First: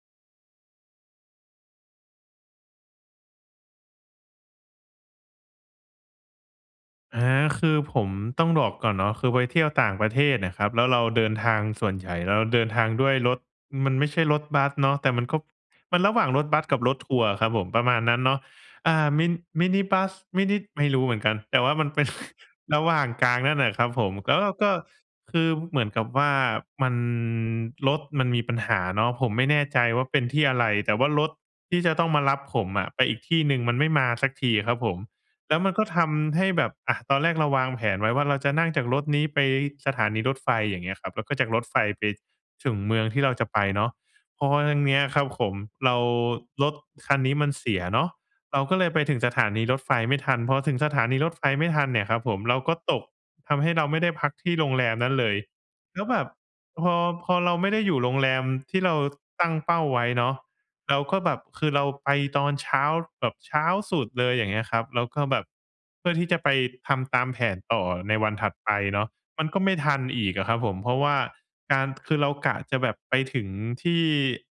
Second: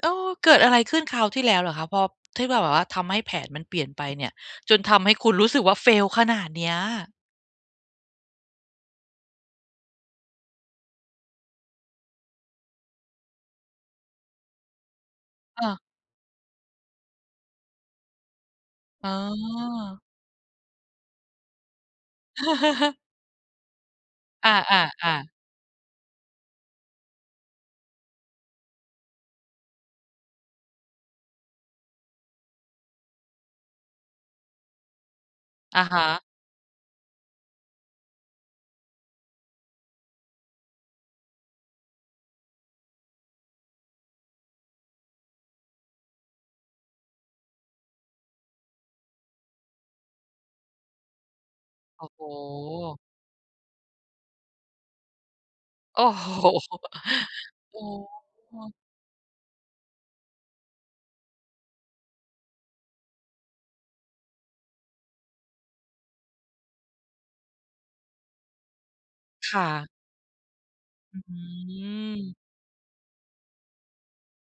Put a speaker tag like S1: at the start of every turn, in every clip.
S1: โอ้ เกิดอะไรขึ้นคราวที่แล้วเหรอคะ? พอ ที่แบบ แบบว่าทำให้แผนมันเปลี่ยนไปเนี่ย จนทำให้คุณรู้สึกว่า fail ขนาดเนี้ย
S2: อา คือผมต้องดอกก่อนเนาะ คือไปเที่ยวต่างประเทศน่ะครับ แล้วเราเดินทาง ส่วนใหญ่เราเดินทางด้วยรถ มันไม่ใช่รถบัสเนาะ แต่มันก็
S1: อา
S2: มันระหว่างรถบัสกับรถทัวร์อะครับผม ประมาณนั้นเนาะ อา
S1: อ๋
S2: มิ้น มินิบ
S1: อ
S2: ัส ไม่นิด ไม่รู้เหมือนกัน แต่ว่ามัน เป็น ระหว่างกลางนั่นน่ะครับผม แล้วเ
S1: อ
S2: ราก็
S1: า ๆ ๆ
S2: คือเหมือนกับว่ามัน รถมันมีปัญหาเนาะ ผมไม่แน่ใจว่าเป็นที่อะไร แต่ว่ารถที่จะต้องมารับผมอะไปอีกที่หนึ่งมันไม่มาเสียทีอะครับผม แล้วมัน
S1: อ
S2: ก
S1: ะ
S2: ็
S1: ฮ
S2: ท
S1: ะ
S2: ำให้แบบ อา ตอนแรกเราวางแผนไว้ว่าเราจะนั่งจากรถนี้ไปสถานีรถไฟ อย่างเงี้ยครับ แล้วก็จากรถไฟไป ถึงเมืองที่เราจะไปเนาะ เพราะว่าครั้ง เนี้ยครับขม เรา รถคันนี้มันเสียเนาะ เราก็เลยไปถึงสถานีรถไฟไม่ทัน พอถึงสถานีรถไฟไม่ทันเน
S1: โ
S2: ี
S1: อ
S2: ่
S1: ้
S2: ยคร
S1: โ
S2: ั
S1: ฮ
S2: บผม เราก็ตก ทำให้เราไม่ได้พักที่โรงแรมนั้นเลย
S1: โ
S2: แ
S1: อ
S2: ล
S1: ้
S2: ้วแบ
S1: โฮ
S2: บพอ พอเราไม่
S1: โอ
S2: ได
S1: ้
S2: ้อยู่โรงแรม
S1: โฮ
S2: ที่เราตั้งเป้าไว้เนาะ เราก็แบบ คือเราไปตอนเช้า ล แบบเช้าสุดเลย อย่างเงี้ยครับ แล้วก็แบบเพื่อที่จะไปทำตามแผนต่อในวันถัดไปเนาะ มัน
S1: ค
S2: ก็
S1: ่
S2: ไม่
S1: ะ
S2: ทันอีกอะครับผม เพราะ ว่
S1: อ
S2: า
S1: ื้อฮื
S2: การ คือเรา
S1: อ
S2: กะจะแบบไปถึงที่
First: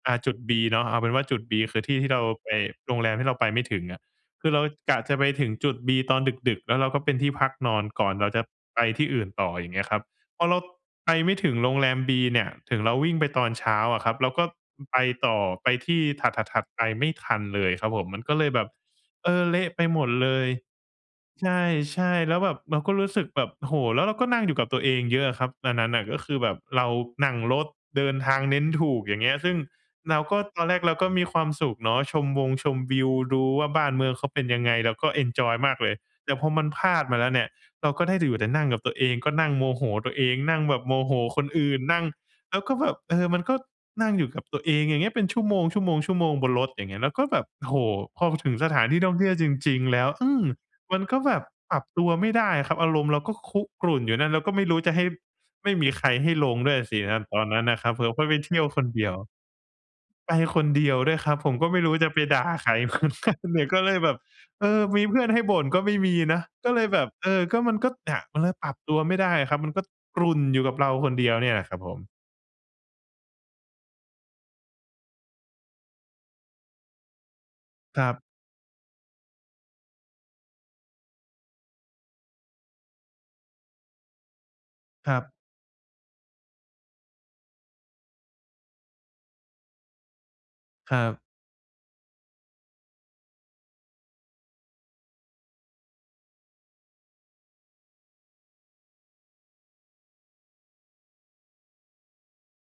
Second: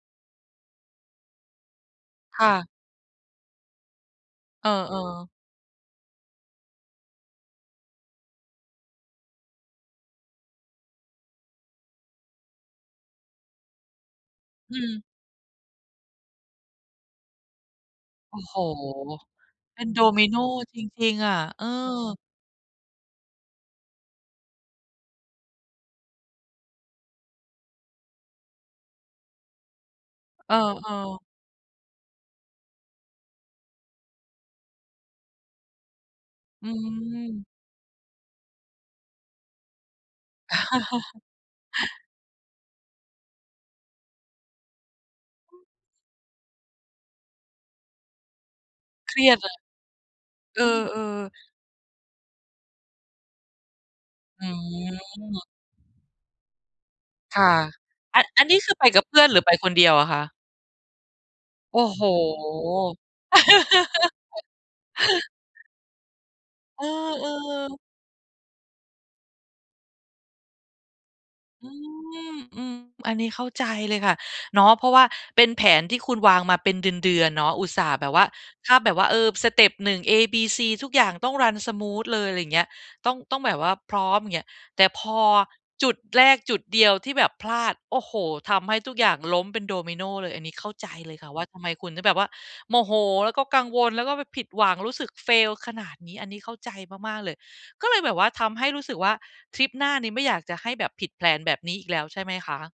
S2: อ่า จุดบีเนาะ เอาเป็นว่า จุดบีคือที่ที่เรา
S1: ค
S2: ไป
S1: ่ะ
S2: โรงแรมที่เราไปไม่ถึงอะ คือเรา
S1: เออ
S2: กะจะไป
S1: ๆ
S2: ถึงจุดบีตอนดึก ๆ แล้วเราก็เป็นที่พัก นอนก่อนเราจะไปที่อื่นต่อ อย่างเงี้ยครับ พอเราไปไม่ถึงโรงแรมบีเนี่ย ถึงเราวิ่งไปตอนเช้าอะครับ เราก็
S1: อื
S2: อ ไป
S1: ม
S2: ต่อ ไปที่ถัด ๆ ๆ ไปไม่ทันเลยครับผม มันก็
S1: โอ้
S2: เลย
S1: โฮ!
S2: แบบ เออ เละ
S1: เ
S2: ไ
S1: ป
S2: ป
S1: ็น
S2: ห
S1: ด
S2: ม
S1: อ
S2: ด
S1: มิ
S2: เล
S1: โน
S2: ย
S1: จริง ๆ อะ
S2: ใ
S1: เออ
S2: ช่ ๆ แล้วแบบเราก็รู้สึกแบบ โอ้โฮ แล้วเราก็นั่งอยู่กับตัวเองเยอะอะครับ อันนั้นน่ะก็คือแบบเรานั่งรถเดินทางเน้นถูก อย่างเงี้ย ซึ่งเราก็
S1: เออ
S2: ตอนแรกเราก็ม
S1: ๆ
S2: ีความสุขเนาะ ชมวงชมวิว ดูว่าบ้านเมืองเขาเป็นยังไง เราก็เอนจอยมากเลย แต่พอมั
S1: อื
S2: นพลาดมาแล้วเนี
S1: ม
S2: ่ย เราก็ได้แต่อยู่แต่ นั่งกับตัวเอง ก็นั่งโมโหตัวเอง นั่งแบบโมโหคนอื่น นั่งแล้วก็แบบ เออ มันก็นั่งอยู่กับตัวเอง อย่างเงี้ย เป็นชั่วโมง ๆ ๆ บนรถ อย่างเงี้ย แล้วก็แบบ โอ้โฮ! พอ พ ถึงสถานที่ท่
S1: เค
S2: อง
S1: ร
S2: เท
S1: ี
S2: ี่
S1: ย
S2: ยว
S1: ดเ
S2: จ
S1: ลย
S2: ริง ๆ แล้ว อืม
S1: เออ
S2: มันก็แบ
S1: ๆ
S2: บปรับตัวไม่ได้อะครับ อารมณ์เราก็ ค คุกรุ่นอยู่นั่น แล้
S1: อื
S2: วก็ไม่รู้จะให้
S1: ม
S2: ไม่มีใครให้ลงด้วยอะสิครับ อ ต
S1: ค
S2: อน
S1: ่ะ
S2: นั้นนะครับผม
S1: อ
S2: เพราะไป
S1: อัน
S2: เท
S1: นี
S2: ี
S1: ้
S2: ่ยว
S1: คือ
S2: ค
S1: ไป
S2: น
S1: ก
S2: เ
S1: ั
S2: ด
S1: บ
S2: ี
S1: เ
S2: ยว
S1: พื่อนหรือไปคนเดียวอะคะ?
S2: ไปคนเดียวด้วยครับ ผมก็
S1: โ
S2: ไ
S1: อ
S2: ม
S1: ้
S2: ่รู้
S1: โฮ
S2: จะไปด่าใคร เหมือนกัน เนี่ยก็เลยแบบ เออ มีเพื่อนให้บ่นก็ไม่มีนะ ก็เ
S1: เ
S2: ล
S1: อ
S2: ยแบบ เออ ก็ม
S1: อ ๆ
S2: ันก็ อา มันเลยปรับตัวไม่ได้อะครับ มัน ก็กรุ่นอยู่กับเราคนเดียวเนี่ยแหล
S1: อ
S2: ะ
S1: ื
S2: ครับผม
S1: ม อือ อันนี้เข้าใจเลยค่ะ เนาะ เพราะว่าเป็นแผนที่คุณวางมาเป็นเดือน ๆ เนาะ อุตส่าห์
S2: ค
S1: แ
S2: ร
S1: บ
S2: ั
S1: บว่
S2: บ
S1: า ถ้าแบบว่า เออ สเต็ป 1 เอบีซี ทุกอย่างต้อง run smooth เลย อะไรเงี้ย ต้อง ต้องแบบว่าพร้อม อย่างเงี้ย แต่พ
S2: คร
S1: อ
S2: ับ
S1: จุดแรกจุดเดียวที่แบบพลาด โอ้โฮ ทำให้ทุกอย่างล้มเป็นดอมิโนเลย อันนี้เข้าใจ
S2: คร
S1: เลย
S2: ับ
S1: ค่ะว่าทำไมคุณถึงแบบว่าโมโห แล้วก็กังวล แล้วก็ไปผิดหวัง รู้สึก fail ขนาดนี้ อันนี้เข้าใจมาก ๆ เลย ก็เลยแบบว่าทำให้รู้สึกว่าทริปหน้านี้ไม่อยากจะให้แบบผิด แพลน แบบนี้อีกแล้วใช่ไหมคะ?